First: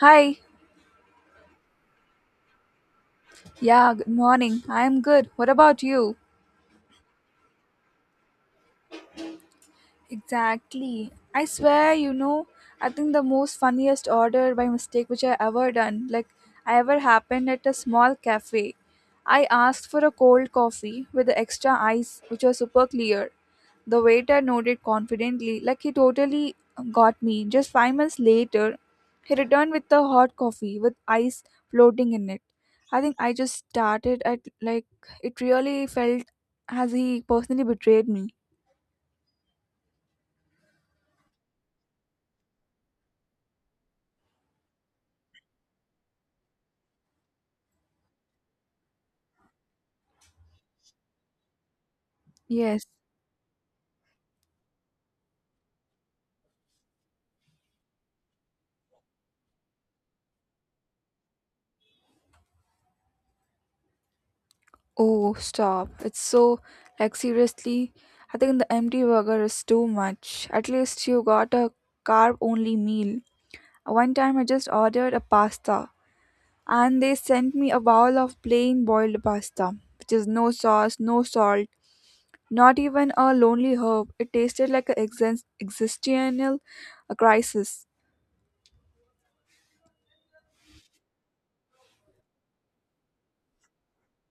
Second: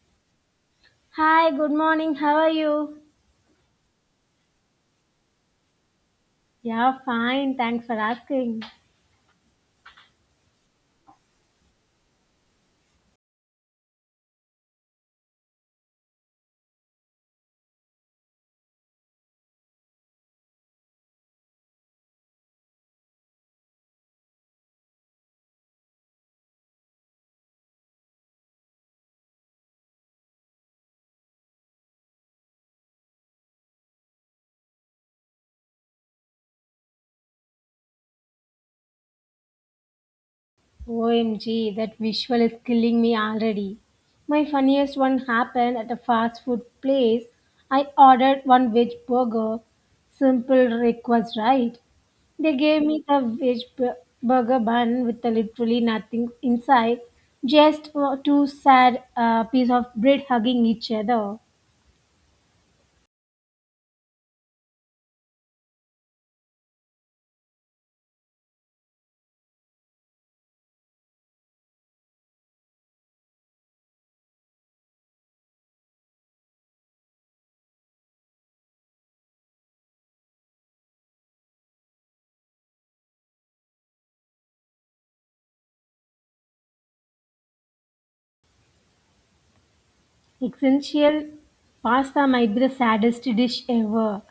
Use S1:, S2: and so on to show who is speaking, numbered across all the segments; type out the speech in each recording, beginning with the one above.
S1: Hi.
S2: Hi, good morning. How are you?
S1: Yeah, good morning. I'm good. What about you?
S2: Yeah, fine. Thanks for asking.
S1: Exactly. I swear, you know, I think the most funniest order by mistake which I ever done, I ever happened at a small cafe. I asked for a cold coffee with the extra ice, which was super clear. The waiter nodded confidently, like he totally got me. Just 5 minutes later, he returned with the hot coffee with ice floating in it. I think I just started at like it really felt as he personally betrayed me.
S2: OMG, that visual is killing me already. My funniest one happened at a fast food place. I ordered one veg burger. Simple request, right? They gave
S1: Yes.
S2: me the burger bun with the literally nothing inside. Just two sad piece of bread hugging each other.
S1: Oh, stop. It's so, like, seriously, I think the empty burger is too much. At least you got a carb only meal. One time I just ordered a pasta and they sent me a bowl of plain boiled pasta, which is no sauce, no salt, not even a lonely herb. It tasted like an existential crisis.
S2: Essential pasta might be the saddest dish ever.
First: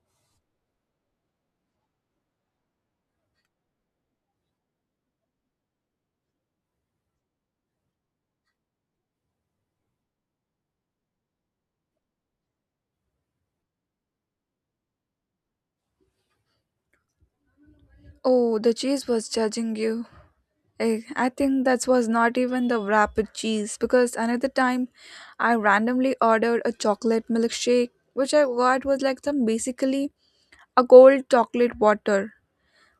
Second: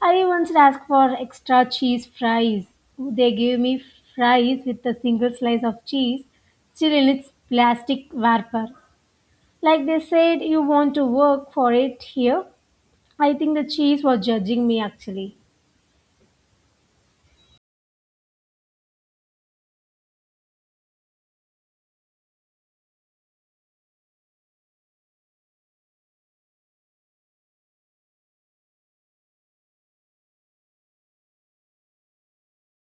S2: I once asked for extra cheese fries. They gave me fries with a single slice of cheese still in its plastic wrapper. Like they said, you want to work for it here. I think the cheese was judging me actually.
S1: Oh, the cheese was judging you. I think that was not even the wrapped cheese because another time I randomly ordered a chocolate milkshake, which I got was like some basically a cold chocolate water.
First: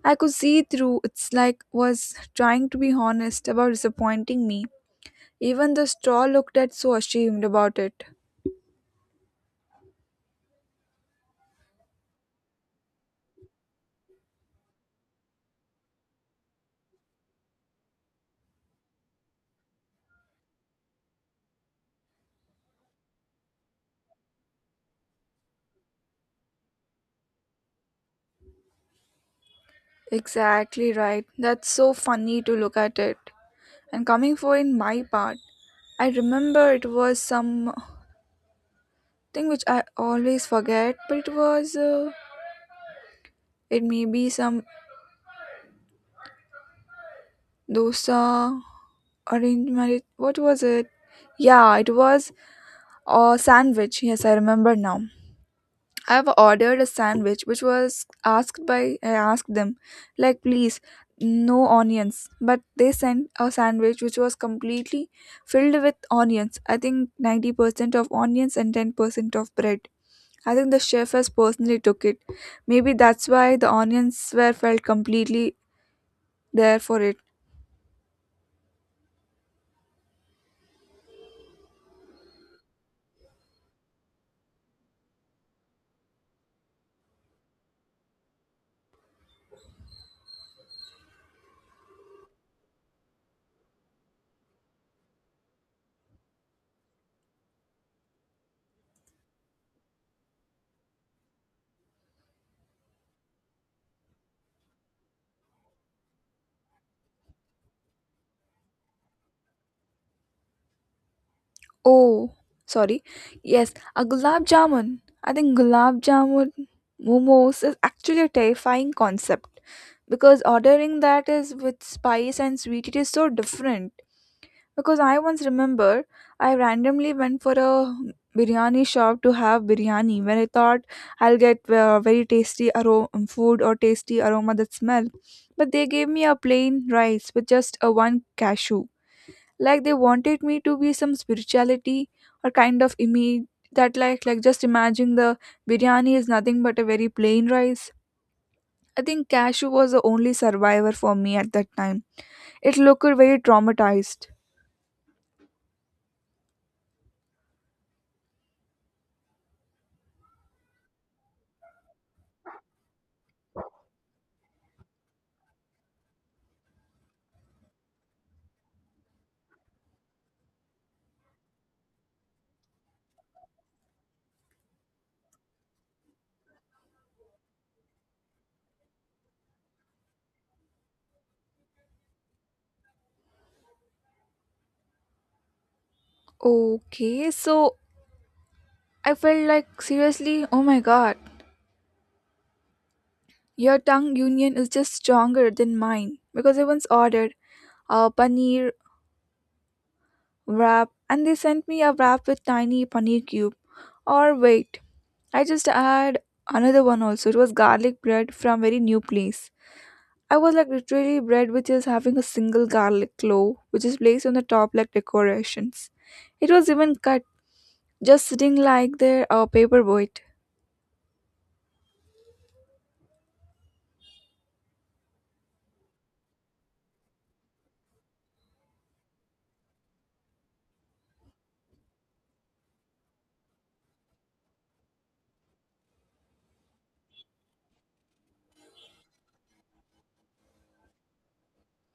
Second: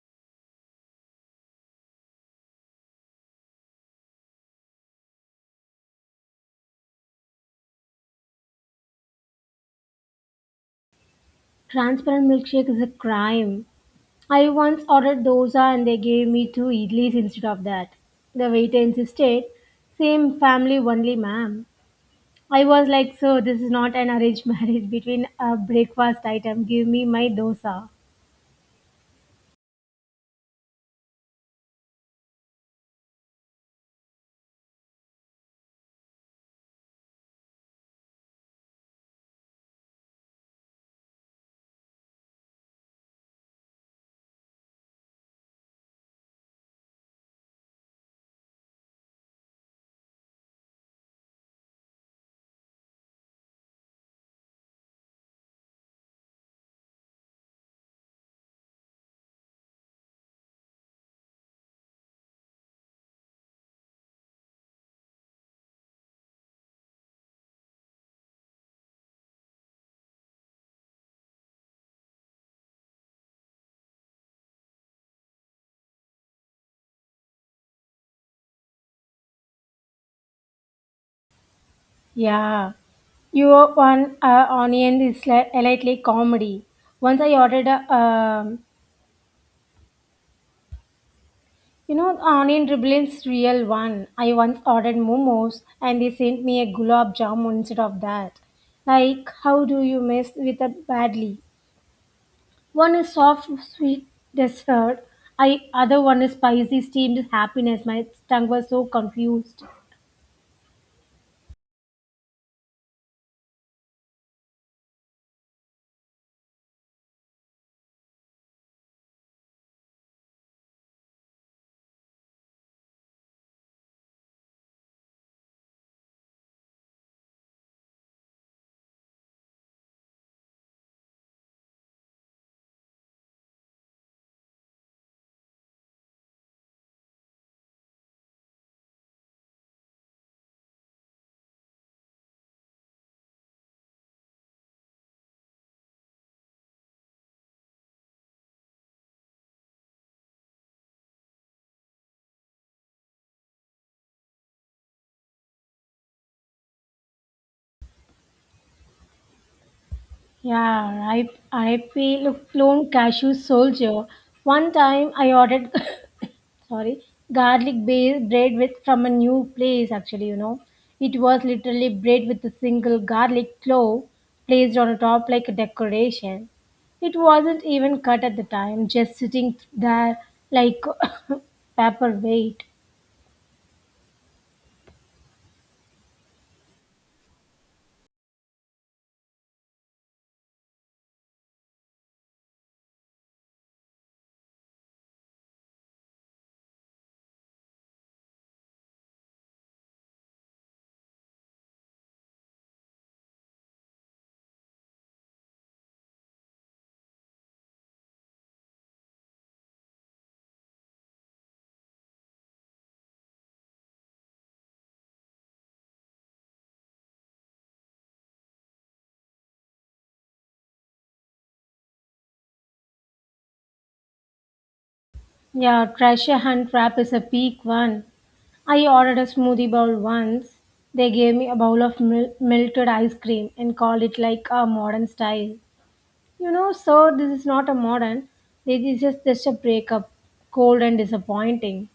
S1: I could see through it's like was trying to be honest about disappointing me. Even the straw looked at so ashamed about it.
S2: Transparent milkshake is a crime. I once ordered dosa and they gave me two idlis instead of that. The waiter insisted, same family only, ma'am. I was like, so this is not an arranged marriage between a breakfast item. Give me my dosa.
S1: Exactly right. That's so funny to look at it. And coming for in my part, I remember it was some thing which I always forget, but it was it may be some dosa, arranged marriage. What was it? Yeah, it was a sandwich. Yes, I remember now. I've ordered a sandwich which was asked by I asked them like please no onions, but they sent a sandwich which was completely filled with onions. I think 90% of onions and 10% of bread. I think the chef has personally took it, maybe that's why the onions were felt completely there for it.
S2: Yeah. Your one onion is lightly comedy. Once I ordered a, onion dribbling's real one. I once ordered momos and they sent me a gulab jamun instead of that. Like, how do you mess with it badly? One is soft, sweet dessert. I other one is spicy steamed happiness. My tongue was so confused.
S1: Oh, sorry. Yes, a gulab jamun. I think gulab jamun momos is actually a terrifying concept because ordering that is with spice and sweet it is so different. Because I once remember I randomly went for a biryani shop to have biryani when I thought I'll get very tasty aroma food or tasty aroma that smell, but they gave me a plain rice with just a one cashew like they wanted me to be some spirituality or kind of image that like just imagine the biryani is nothing but a very plain rice. I think cashew was the only survivor for me at that time. It looked very traumatized.
S2: Yeah, I right. RIP, look, clone cashew soldier. One time I ordered, sorry, garlic based bread with from a new place. Actually, you know, it was literally bread with a single garlic clove placed on top like a decoration. It wasn't even cut at the time, just sitting there like paperweight.
S1: Okay, so I felt like seriously, oh my god, your tongue union is just stronger than mine because I once ordered a paneer wrap and they sent me a wrap with tiny paneer cube. Or wait, I just had another one also. It was garlic bread from very new place. I was like literally bread which is having a single garlic clove which is placed on the top like decorations. It was even cut, just sitting like their paper boat.
S2: Yeah, treasure hunt wrap is a peak one. I ordered a smoothie bowl once. They gave me a bowl of melted ice cream and called it like a modern style. You know, so this is not a modern. This is just a breakup, cold and disappointing.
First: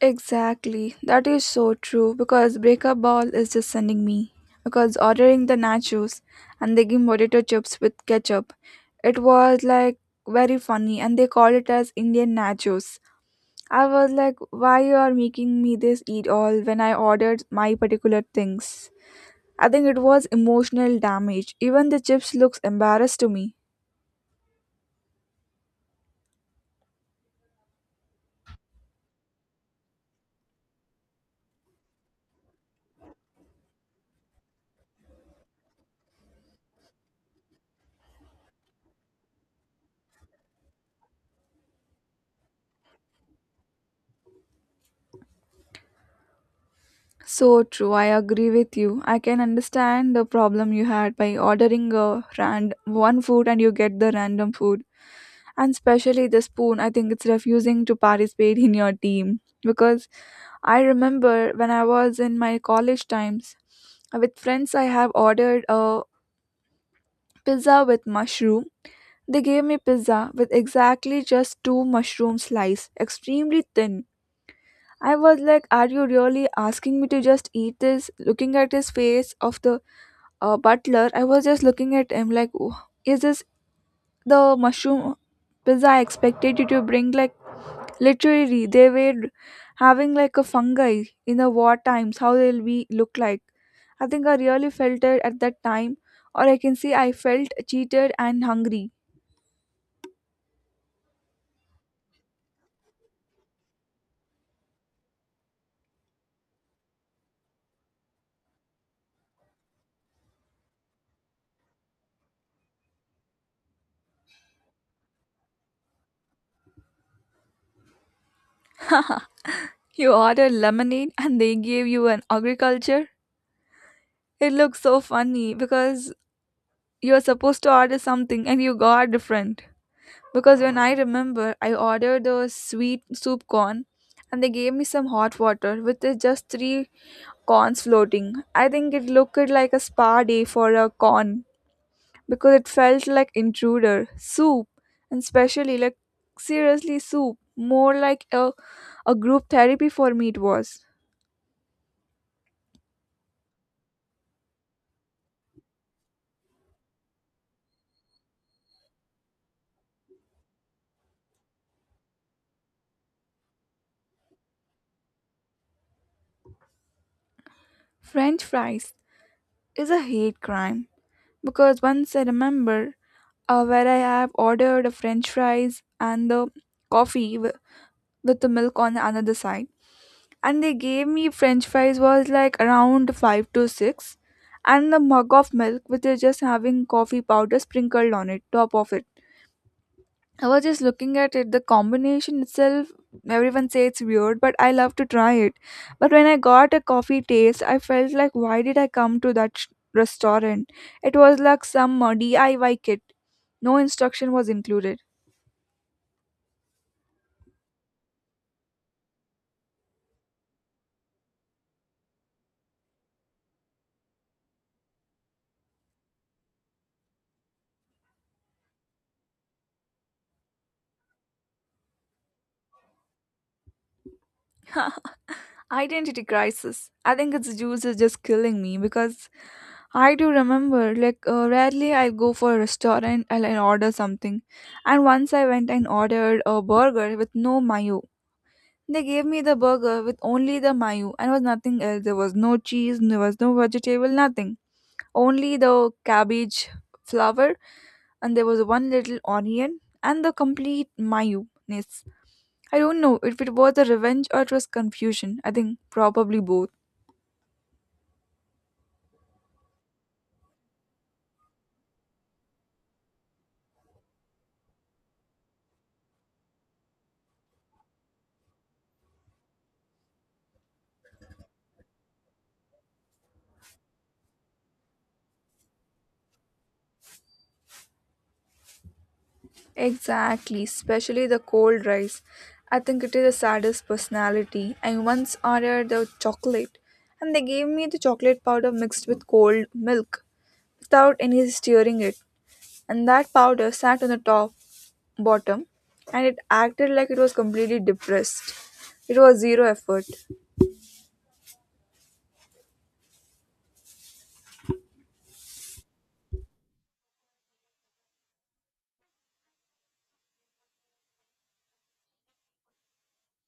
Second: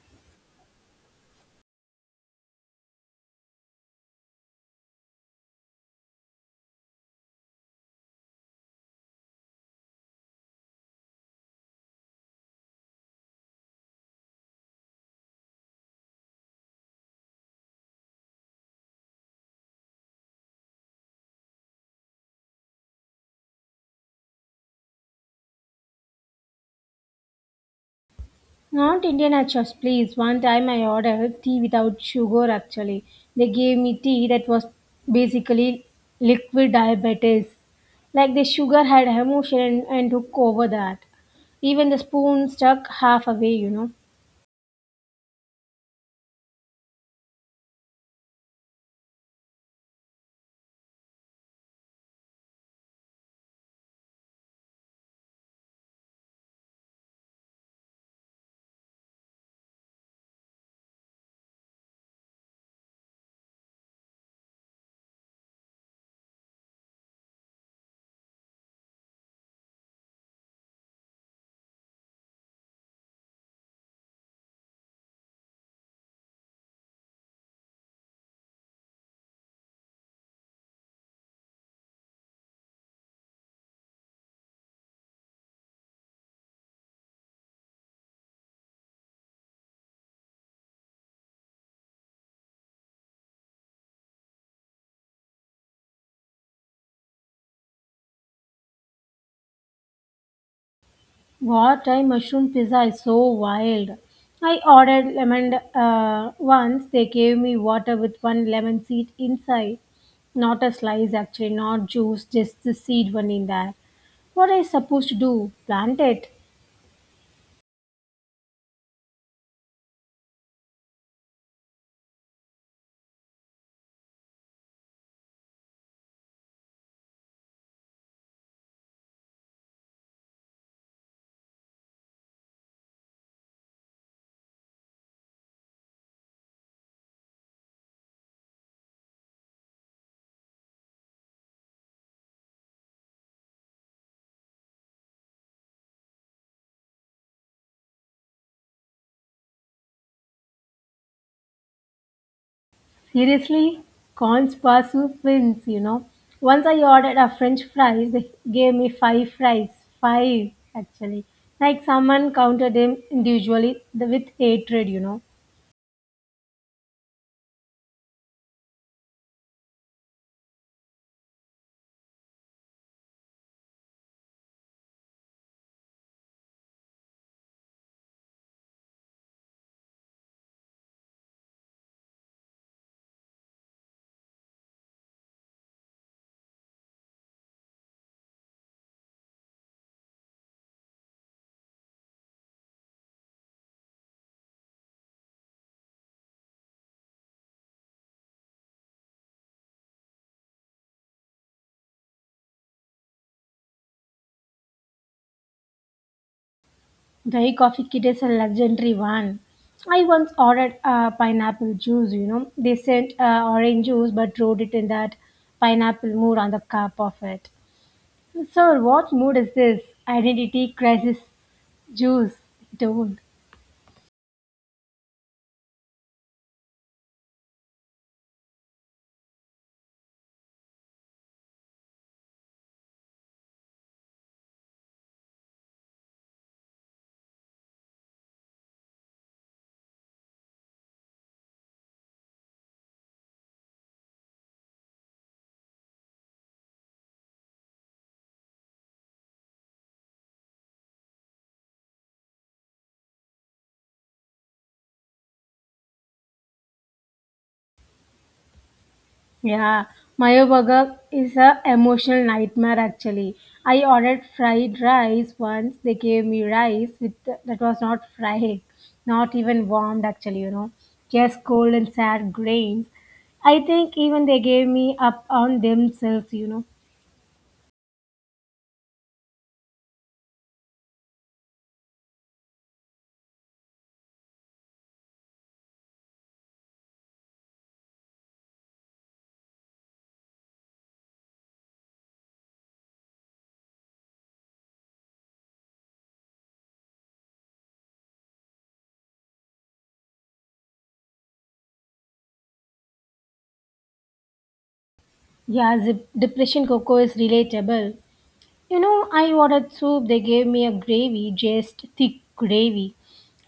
S1: Exactly. That is so true because breakup ball is just sending me. Because ordering the nachos and they give potato chips with ketchup. It was like very funny and they called it as Indian nachos. I was like, why you are making me this eat all when I ordered my particular things? I think it was emotional damage. Even the chips looks embarrassed to me.
S2: Not Indian achas, please. One time I ordered tea without sugar actually. They gave me tea that was basically liquid diabetes. Like the sugar had emotion and took over that. Even the spoon stuck half away, you know.
S1: So true, I agree with you. I can understand the problem you had by ordering a rand one food and you get the random food. And especially the spoon, I think it's refusing to participate in your team. Because I remember when I was in my college times, with friends I have ordered a pizza with mushroom. They gave me pizza with exactly just two mushroom slices, extremely thin. I was like, "Are you really asking me to just eat this?" Looking at his face of the butler, I was just looking at him like, "Oh, is this the mushroom pizza I expected you to bring?" Like literally, they were having like a fungi in the war times. How they'll be look like? I think I really felt it at that time, or I can say I felt cheated and hungry.
S2: Wartime mushroom pizza is so wild. I ordered lemon once. They gave me water with one lemon seed inside. Not a slice, actually, not juice, just the seed one in there. What are you supposed to do? Plant it?
S1: You ordered lemonade and they gave you an agriculture? It looks so funny because you're supposed to order something and you got different. Because when I remember, I ordered the sweet soup corn and they gave me some hot water with the just three corns floating. I think it looked like a spa day for a corn because it felt like intruder, soup, and especially like seriously soup, more like a group therapy for me it was.
S2: Seriously? Corn spa soup wins, you know. Once I ordered a French fries, they gave me five fries. Five, actually. Like someone counted them individually with hatred, you know.
S1: French fries is a hate crime because once I remember where I have ordered a french fries and the coffee w- with the milk on another side, and they gave me french fries was like around 5 to 6 and the mug of milk with just having coffee powder sprinkled on it top of it. I was just looking at it, the combination itself, everyone say it's weird, but I love to try it. But when I got a coffee taste, I felt like, why did I come to that restaurant? It was like some DIY kit. No instruction was included.
S2: Dahi coffee kit is a legendary one. I once ordered pineapple juice, you know. They sent orange juice but wrote it in that pineapple mood on the cup of it. Sir, what mood is this? Identity crisis juice. Don't.
S1: Identity crisis. I think its juice is just killing me because I do remember, like, rarely I'll go for a restaurant and I'll order something. And once I went and ordered a burger with no mayo. They gave me the burger with only the mayo and was nothing else. There was no cheese, there was no vegetable, nothing. Only the cabbage flour, and there was one little onion and the complete mayo. I don't know if it was a revenge or it was confusion. I think probably both.
S2: Yeah, Mayo Burger is a emotional nightmare actually. I ordered fried rice once. They gave me rice with that was not fried, not even warmed actually, you know, just cold and sad grains. I think even they gave me up on themselves, you know.
S1: Exactly, especially the cold rice. I think it is the saddest personality. I once ordered the chocolate and they gave me the chocolate powder mixed with cold milk without any stirring it. And that powder sat on the top bottom and it acted like it was completely depressed. It was zero effort.
S2: Yeah, the depression cocoa is relatable. You know, I ordered soup. They gave me a gravy, just thick gravy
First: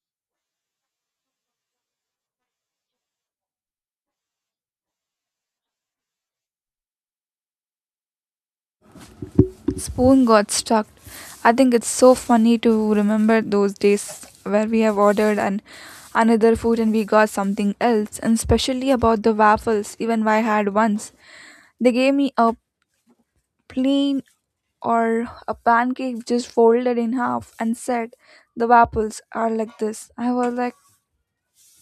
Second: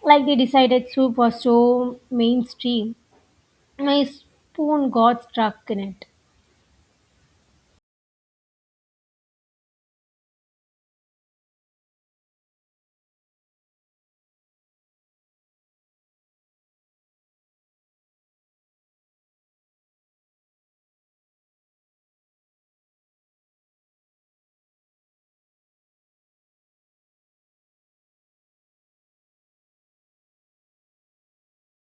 S2: like they decided soup was so mainstream. My spoon got stuck in it.
S1: Spoon got stuck. I think it's so funny to remember those days where we have ordered an another food and we got something else, and especially about the waffles even I had once. They gave me a plain or a pancake just folded in half and said the waffles are like this. I was like,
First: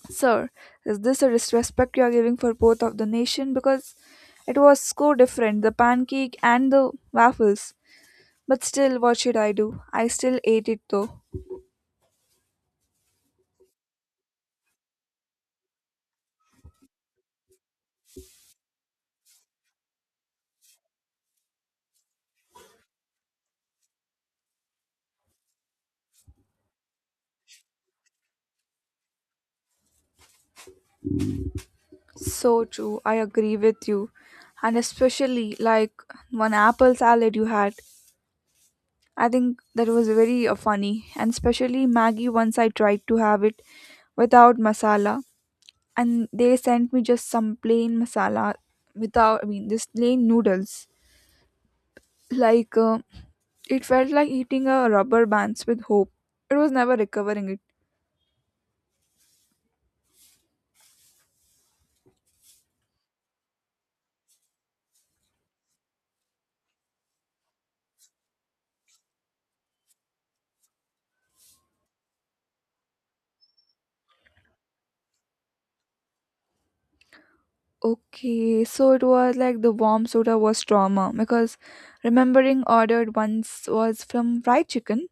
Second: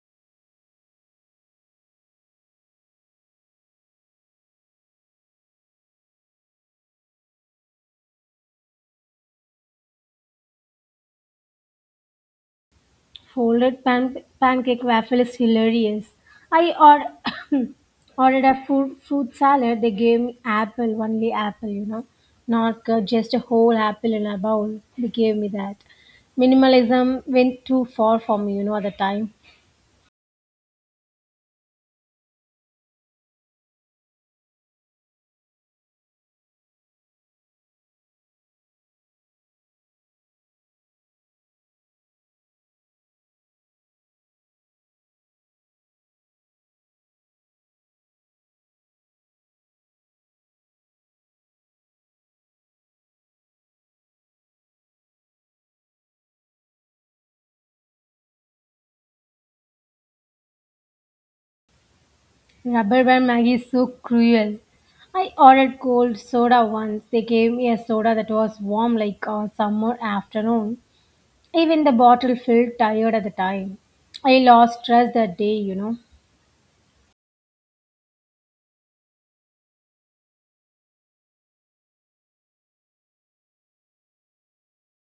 S1: sir, is this a disrespect you are giving for both of the nation? Because it was so different, the pancake and the waffles. But still, what should I do? I still ate it though.
S2: Folded pancake waffle is hilarious. I or- ordered a fruit salad. They gave me apple, only apple, you know, not just a whole apple in a bowl. They gave me that. Minimalism went too far for me, you know, at the time.
S1: So true, I agree with you. And especially like one apple salad you had. I think that was very funny. And especially Maggie, once I tried to have it without masala. And they sent me just some plain masala without, I mean, just plain noodles. Like, uh, it felt like eating a rubber bands with hope. It was never recovering it.
S2: Rubber band Maggie is so cruel. I ordered cold soda once. They gave me a soda that was warm like a summer afternoon. Even the bottle felt tired at the time. I lost stress that day, you know.
S1: Okay, so it was like the warm soda was trauma because remembering ordered once was from fried chicken,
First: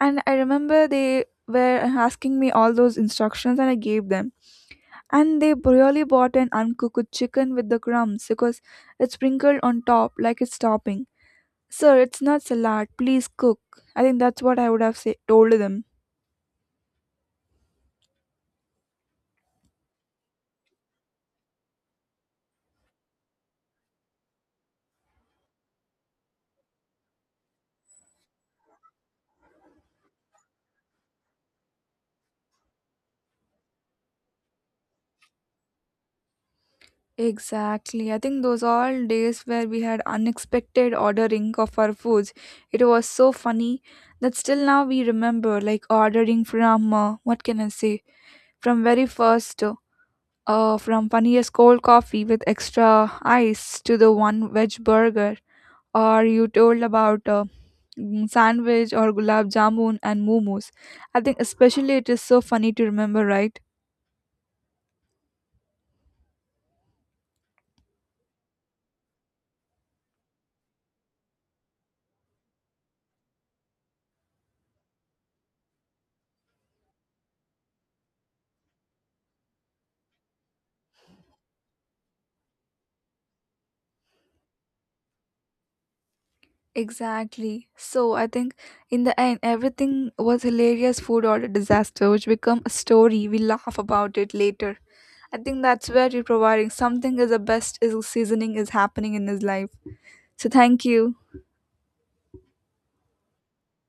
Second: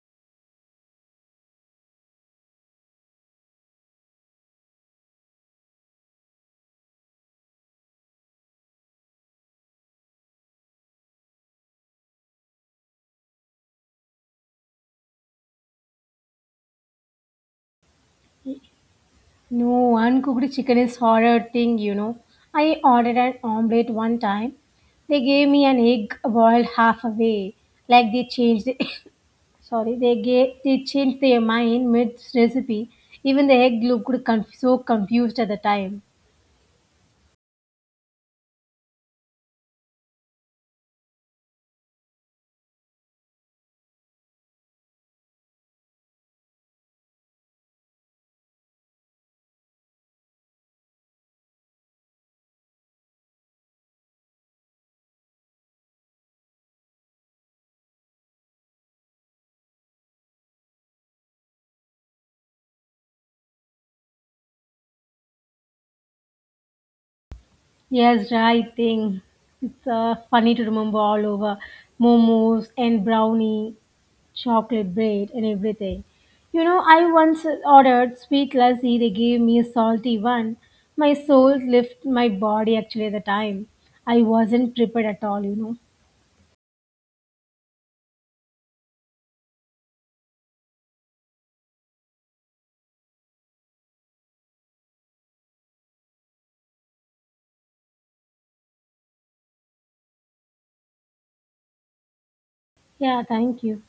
S1: and I remember they were asking me all those instructions, and I gave them. And they really bought an uncooked chicken with the crumbs because it's sprinkled on top like it's topping. Sir, it's not salad. Please cook. I think that's what I would have told them.
S2: No, uncooked chicken is horror thing, you know. I ordered an omelette one time. They gave me an egg boiled half away. Like they changed the sorry, they changed their mind mid recipe. Even the egg looked so confused at the time.
S1: Exactly. I think those all days where we had unexpected ordering of our foods, it was so funny that still now we remember like ordering from what can I say, from very first from funniest cold coffee with extra ice to the one veg burger or you told about sandwich or gulab jamun and momos. I think especially it is so funny to remember, right?
S2: Yes, right thing. It's funny to remember all over momos and brownie, chocolate bread, and everything. You know, I once ordered sweet lassi. They gave me a salty one. My soul left my body actually at the time. I wasn't prepared at all. You know.
S1: Exactly. So I think in the end, everything was hilarious food order disaster, which become a story. We laugh about it later. I think that's where you're providing something is the best is seasoning is happening in his life. So thank you.
S2: Yeah. Thank you.